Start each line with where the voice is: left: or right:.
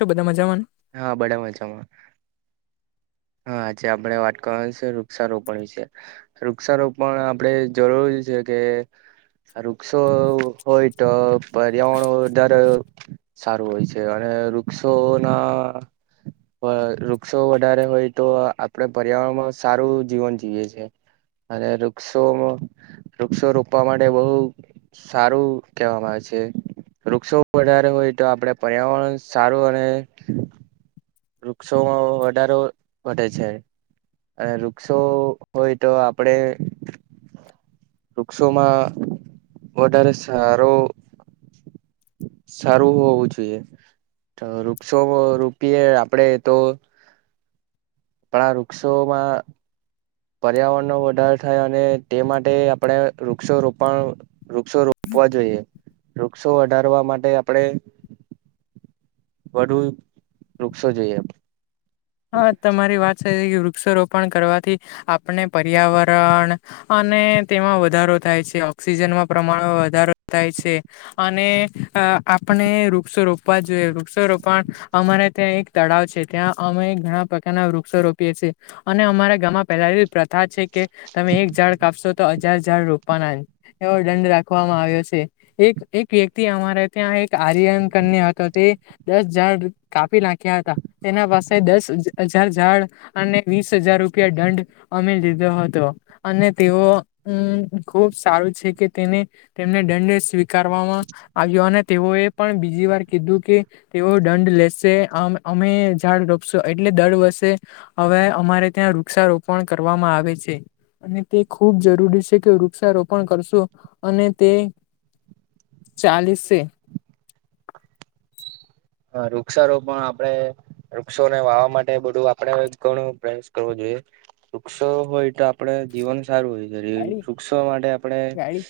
left: બધ મજા
right: હા બડા મજામાં હા આજે આપણેે વાત કરવાની છે વૃક્ષારોપણ વિશે વૃક્ષારોપણ આપણે જરૂરી છે કે વૃક્ષો હોય તો પર્યાવરણ વધારે સારું હોય છે અને વૃક્ષો ના વૃક્ષો વધારે હોય તો આપડ પર્યાવરણમાં સારું જીવન જીવીએ છ છેએ અને વૃક્ષોમાં વૃક્ષો રોપવા માટે બહુ સારું કહેવામાં આવે છે વૃક્ષો વધારે હોય તો આપડે પર્યાવરણ સારું અને વૃક્ષોમાં વધારો વધે છે વૃક્ષો હોય તો આપડે વૃક્ષોમાં વધારે સારો સારું હોવું જોઈએ તો વૃક્ષો રોપીએ આપડે તો પણ આ વૃક્ષોમાં પર્યાવરણનો વધારો થાય અને તે માટે આપણે વૃક્ષો રોપણ વૃક્ષો રોપવા જોઈએ વૃક્ષો વધારવા માટે આપણે વધુ વૃક્ષો જોઈ એમ
left: હા તમારી વાત છે કે વૃક્ષારોપણ કરવાથી આપણે પર્યાવરણ તેમાં વધારો થાય છે ઓક્સિજનમાં પ્રમાણમાં વધારો થાય છે અને આપણે વૃક્ષો રોપવા જોઈએ વૃક્ષ રોપણ અમારે ત્યાં એક તળાવ છે ત્યાં અમે ઘણા પ્રકારના વૃક્ષો રોપીએ છીએ અને અમારા ગામમાં પહેલા પ્રથા છે કે તમે એક ઝાડ કાપશો તો હજાર ઝાડ રોપવાના એવો દંડ રાખવામાં આવ્યો છે એક એક વ્યક્તિ અમારે ત્યાં એક આર્યન કન્ય હતો તે દસ જડ કાપી નાખ્યા હતા તેના પાસે દસ હજાર ઝાડ અને વીસ હજાર રૂપિયા દંડ અમી લીધો હતો અને તેઓ ખુબ સારું છે કે તેને તેમને દંડ સ્વીકારવામાં અને તેઓએ પણ બીજી વાર કીધું કે તેઓ દંડ લેશે અમે ઝાડ એટલે દર વર્ષે હવે અમારે ત્યાં વૃક્ષારોપણ કરવામાં આવે છે અને તે ખૂબ જરૂરી છે કે વૃક્ષારોપણ કરશો અને તે ચાલીસેે
right: હ વૃક્ષારોપ પણ આપડે વૃક્ષોને વાવા માટે બધું આપણેે ઘણું પ્રયાસ કરવો જોઈએ વૃક્ષ હોય તો આપડે જીવન સારું હોય
left: ગાડી
right: વૃક્ષ માટે આપણે
left: ગાડી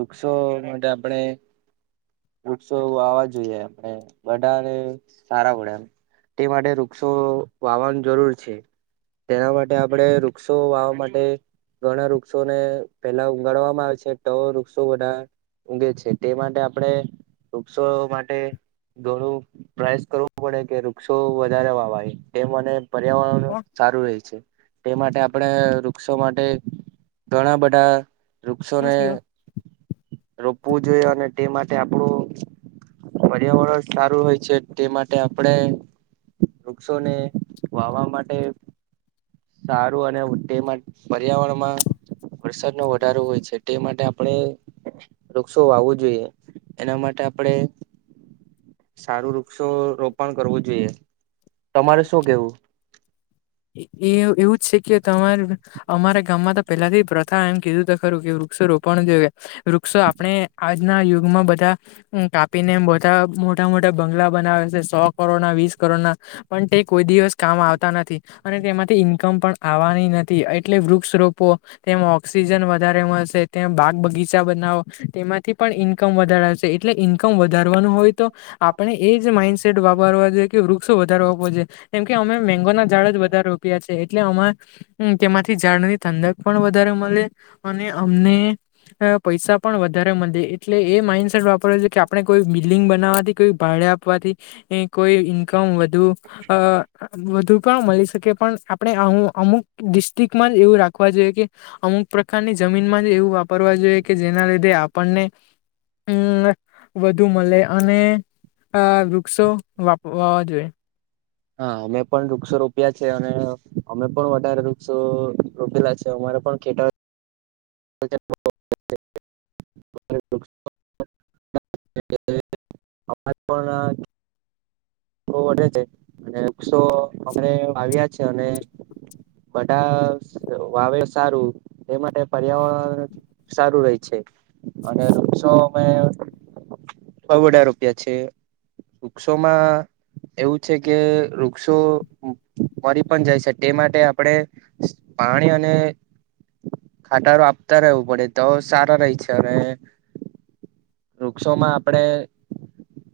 right: વૃક્ષો માટે આપણે વૃક્ષો વાવા જોઈએ એમ બધાને સારા વડે એમ તે માટે વૃક્ષો વાવનું જરૂર છે તેના માટે આપડે વૃક્ષો વાવા માટે ઘણા વૃક્ષોને પેલા ઉગાડવામાં આવે છે, તો વૃક્ષો બધા ઊગે છે, તે માટે આપણેે વૃક્ષો માટે થોડું પ્રયાસ કરવું પડે, કે વૃક્ષો વધારે વાવાય તે મને પર્યાવરણ
left: કોણ
right: સારું રહે છે. તે માટે આપણે વૃક્ષો માટે ઘણા બધા
left: હું
right: વૃક્ષોને
left: થયો
right: રોપવું જોઈએ અને તે માટે આપણું પ પર્યાવરણ સારું હોય છે તે માટે આપણે વૃક્ષોને વાવા માટે સારુ અને તે માટ પર્યાવરણમાં વરસાદ નો વધારો હોય છે તે માટે આ પણે વૃક્ષો વાવવું જોઈએ, એના માટે આપણે સારું વૃક્ષો રોપણ કરવું જોઈએ, તમારે શું કેવું?
left: એ એવું જ છે કે તમાર અમારા ગામમાં તો પહેલાથી પ્રથા એમ કીધું ત ખરું કે વૃક્ષો રોપણ જોઈએ, વૃક્ષો આપણે આજના યુગમાં બધા કાપીને બધા મ મોટા મોટા બંગલા બનાવે છે સો કરોડના વીસ કરોડના પણ તે કોઈ દિવસ કામ આવતા નથી, અને તેમાંથી ઈન્કમ પણ આવવાની નથી, એટલે વૃક્ષ રોપવો તેમાં ઓક્સિજન વધારે મળશે ત બાગ બગીચા બનાવો તેમાંથી પણ ઈન્કમ વધાર છે, એટલે ઈન્કમ વધારવાનું હોય તો આપણે એજ માઇન્ડસેટ વાપરવા જોઈએ કે વૃક્ષો વધારો આપવો જોઈએ, કેમ કે અમે મેંગો ના ઝાડ જ વ રૂપિયા છે, એટલેમાં હમાર તેમાંથી જાણવી ઠંડક પણ વધારે મળે, અને અમને પૈસા પણ વધારે મળે એટલે એ માઈન્ડસેટ વાપરવા જોઈયે, કે આપણે કોઈ બિલ્ડિંગ બનાવાથી કોઈ ભાડ આપવાથી એ કોઈ ઈ કમ વધુ અ વધુ પણ મળી શકે, પણ આપણે આવું અમુક ડિસ્ટ્રિકમાં જ એવું રાખવા જોઈએ, કે અમુક પ્રકારની જમીનમાજ એવું વાપરવા જોઈએ કે જે એના લીધે આપણને અ વધુ મળે. અને આ વૃક્ષો વાપ વાવા જોઈએ.
right: હા અમે પણ વૃક્ષો રોપ્યા છે, અને અમે પણ વધારે વૃક્ષો રોપેલા છે અમા પણ ખેતર [unintelligible] એ અજ [unintelligible] પણ બોઉ વધે છે, અને વૃક્ષો અમને વાવ્યા છે અને બધા વાવે સારું એ માટે પર્યાવરણ સારું રે છે અને વૃક્ષોમે બઉ બધા રૂપિયા છે, વૃક્ષોમાં એવું છે કે વૃક્ષો ફરી પણ જાય છે, ટે માટે આપણે પાણી અને ખાટારો આપતા રહેવું પડે તો સારા રેય છે, અને વૃક્ષોમાં આપડે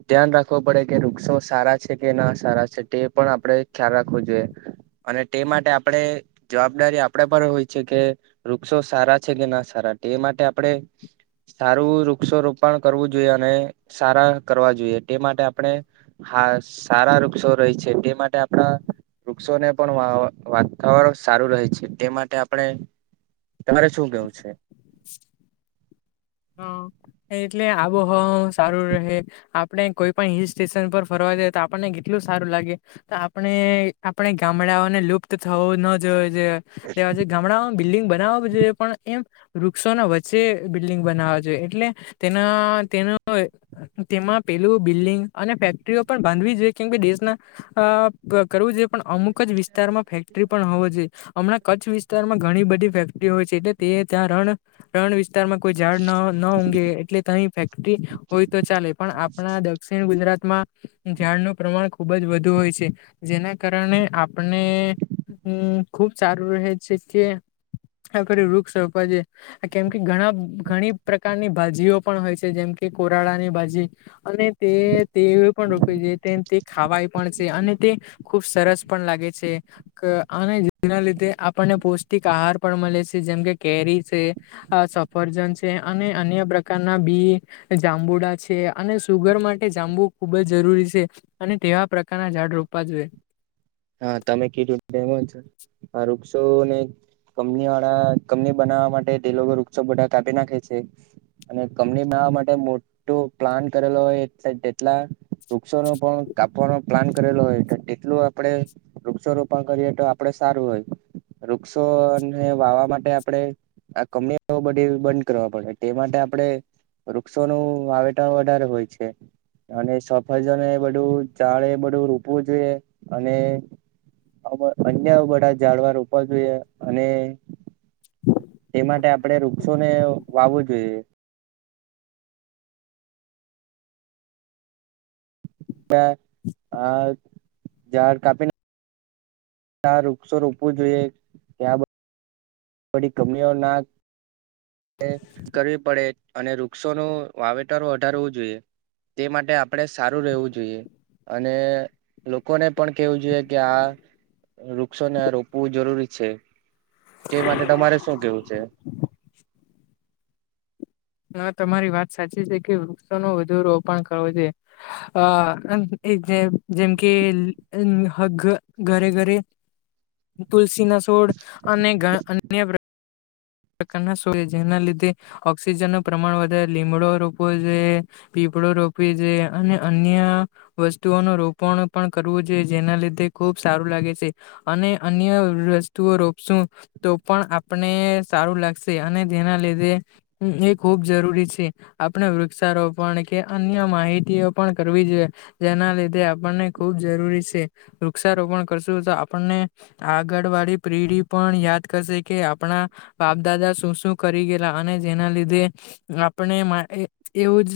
right: ધ્યાન રાખવો પડે કે વૃક્ષો સારા છે કે ના સારા છે, તે પણ આપણે ખ્યાલ રાખવો જોઈએ. અને ટે માટે આપડે જવાબદારી આપડા પર હોય છે કે વૃક્ષો સારા છે કે ના સારા ટે માટે આપડે સારું વૃક્ષો રોપ ણ કરવું જોઈએ અને સારા કરવા જોઈએ, ટે માટે આપડે હા સારા વૃક્ષો છે ટે માટે આપણા વૃક્ષોને પણ વાવા વાતાવરણ સારું રહે છે, ટે માટે આપણે તમારે શું કેવું છે?
left: [unintelligible] હા એટલે આબોહવા સારું રહે આપણે કોઈ પણ હિલ સ્ટેશન પર ફરવા તો આપણને કેટલું સારું લાગે, તે આપણે આપણે ગામડાઓને લુપ્ત થવું ન જોઈએ એ તે આજે ગામડા બિલ્ડિંગ બનાવા જોઈએ પણ, એમ વૃક્ષો ના વચ્ચે બિલ્ડિંગ બનાવા જોઈએ એટલી તેના તે તેમાં પેલું બિલ્ડિંગ અને ફેક્ટરીઓ બાંધવી જોઈએ કેમ દેશના કરવું જોઈએ પણ અમુક જ વિસ્તારમાં ફેક્ટરી પણ હોવો જોઈએ. હમણાં કચ્છ વિસ્તારમાં ઘણી બધી ફેક્ટરીઓ હોય છે, એટલે તે ત્યાં રણ રણ વિસ્તારમાં કોઈ ઝાડ ન ઊઘે એટલે તની ફેક્ટરી હોય તો ચાલે પણ, આપણા દક્ષિણ ગુજરાત મા ઝાડનું પ્રમાણ ખુબ જ વધુ હોય છે જેના કારણે આપણે હમ ખુબ સારું રહે છે કે આખ વૃક્ષ રોપવાજ કેમ કે ઘણા ઘણી પ્રકારની ભાજીઓ પણ હોય છે જેમ કે કોરાડાની ભાજી અને તે તે રો તે ખાવાય પણ છે અને તે ખુબ સરસ પણ લાગે છે અને જેના લીધે આપણને પૌષ્ટિક આહાર પણ મળે છે જેમકે કેરી છે. અ સ ફર્જન છે અને અન્ય પ્રકારના બી જાંબુડા છે અને સુગર માટે જાંબુ ખૂબ જ જરૂરી છે અને તેવા પ્રકારના ઝાડ રોપવા જોઈએ
right: હા તમે કીધું એમ જ આ વૃક્ષો ને કંપની વાળા કંપની બનાવવા માટે તે લોકો વૃક્ષો બધા કાપી નાખે છે. અને કંપનીમાંવવા માટે મોટો પ્લાન કરેલો હોય એટ જેટલા વૃક્ષો નો પણ કાપવાનો પ્લાન કરેલો હોય તો તેટલું આપડે વૃક્ષ રોપણ કરીએ તો આપડે સારું હોય. વૃક્ષોને વાવા માટે આપડે આ કમી [unintelligible] બધી બંધ કરવા પડે તે માટે આપડણે વૃક્ષોનું વાવેટા વધારે હોય છે. અને સફરજ ને બધું ચાળ બધું રોપવું જોઈએ અને અન્ય બધા ઝાડવાર રોપવા જોઈએ અને એ માટે આપણેે વૃક્ષોને વાવવું જોઈએ. આ જાાર કાપી ના ત્યાં વૃક્ષો રોપવું જોઈએ ત્યાં થડી કમઓના કરવી પડે અને વૃક્ષોનું વાવેતર વધારવું જોઈએ. તે માટે આપણેે સારું રહેવું જોઈએ અને લોકોને પણ કેવું જોઈએ કે આ વૃક્ષોને આ રોપવું જરૂરી છે. તે માટે તમારે શું કેવું છે.
left: હ તમારી વાત સાચી છે કે વૃક્ષો ન વધુ રોપણ કરવું જોઈએ અ અન જેમ કે ઘરે ઘરે તુ લસીના સોડ અને અન્ય પ્રકારના સો જેના લીધે ઓક્સિજનનું પ્રમાણ વધારે લીમડો રોપો જોય કપડ રોપવી જોઈએ અને અન્ય વસ્તુઓ નુ રોપણ પણ કરવું જોઈએ જેના લીધે ખૂબ ખૂબ સારું લાગે છે અને અન્ય વસ્તુઓ રોપશું તો પણ આપણે સારું લાગશે અને તેના લીધે એ ખૂબ જરૂરી છે આપણે વૃક્ષારોપણ કે અન્ય માહિતીઓ પણ કરવી જોઈએ જેના લીધે આપણને ખૂબ જરૂરી છે વૃક્ષ રોપણ કરશું તો આપણને આગળ વાળી પેઢી પણ યાદ કરશે કે આપણા બાપ દાદા શું શું કરી ગેલા અને જેના લીધે આપણે એવું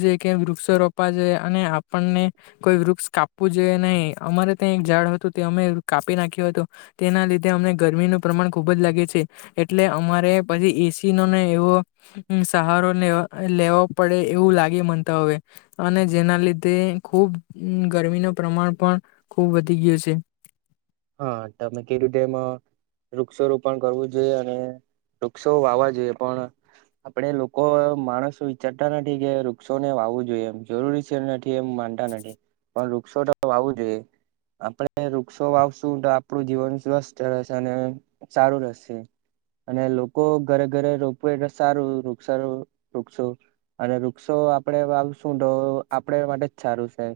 left: જ વૃક્ષો રોપવા અને આપણને કોઈ વૃક્ષ કાપવું જોઈએ નહી અમારે ત્યાં ઝાડ હતું તે અમે કાપી નાખ્યો હતો તેના લીધે અમને ગરમીનું પ્રમાણ ખુબ જ લાગે છે. એટલે અમારે પછી એસી ન ને એવો સહારો લે લેવો પડે એવું લાગીમનતા હવેય અને જેના લીધે ખુબ ગરમીનું પ્રમાણ પણ ખૂબ વધી ગયું છે.
right: હા તમે કીધું તેમ વૃક્ષો રોપણ કરવું જોઈએ અને વૃક્ષો વાવા જોઈએ પણ આપડે લોકો માણસો વિચારતા નથી કે વૃક્ષો ને વાવું જોઈએ એમ જરૂરી છે નથી એમ તા નથી પણ વૃક્ષો તો વાવું જોઈએ આપણે વૃક્ષો વાવ શુ શું તો આપણું જીવન સ્વસ્થ રહેશે અને સારું રહેશે. અને લોકો ઘરે ઘરે રોપવું એટલે સારું વૃક્ષાર- વૃક્ષો અને વૃક્ષો આપણે વાવીશું તો આપણા માટે જ સારું છે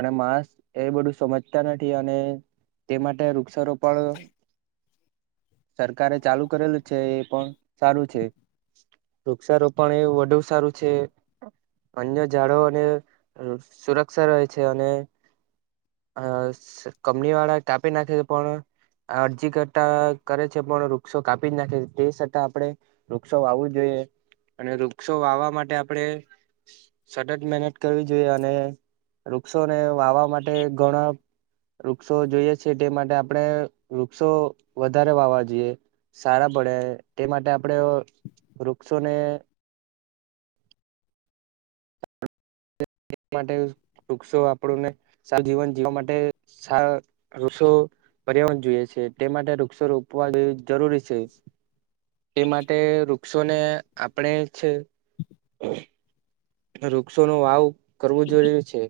right: અને માણસ એ બધું સમજતા નથી અને તે માટે વૃક્ષારોપણ સરકારે ચાલુ કરેલું છે એ પણ સારું છે. વૃક્ષારોપણ એવું વધુ સારું છે. અન્ય ઝાડવાં અને સુરક્ષા રહે છે અને આ-સ- કંપનીવાળા કાપી નાખે છે પણ આ અરજી કરતાં કરે છે પણ વૃક્ષો કાપી જ નાખે છે તે છતાં આપણે વૃક્ષો વાવું જોઈએ અને વૃક્ષો વાવવા માટે આપણે સતત મહેનત કરવી જોઈએ અને વૃક્ષોને વાવવા માટે ઘણાં વૃક્ષો જોઈએ છે તે માટે આપણે વૃક્ષો વધારે વાવવા જોઈએ સારાંપડે તે માટે આપણે વૃક્ષોને [inaudible] માટે વૃક્ષો આપણુંને સારું જીવન જીવવા માટે સા રૂસો પર્યાવરણ જોઈએ છે તે માટે વૃક્ષો રોપવા જેવી જરૂરી છે એ માટે વૃક્ષોને આપણે છે વૃક્ષોનો વાવ કરવો જરૂરી છે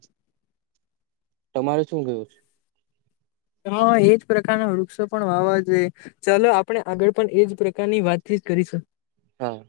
right: તમારે શું થયું છે?
left: હા એજ પ્રકારના વૃક્ષો પણ વાવવા જોઇએ ચાલો આપણે આગળ પણ એજ પ્રકારની વાતથી કરી શકુ.
right: હા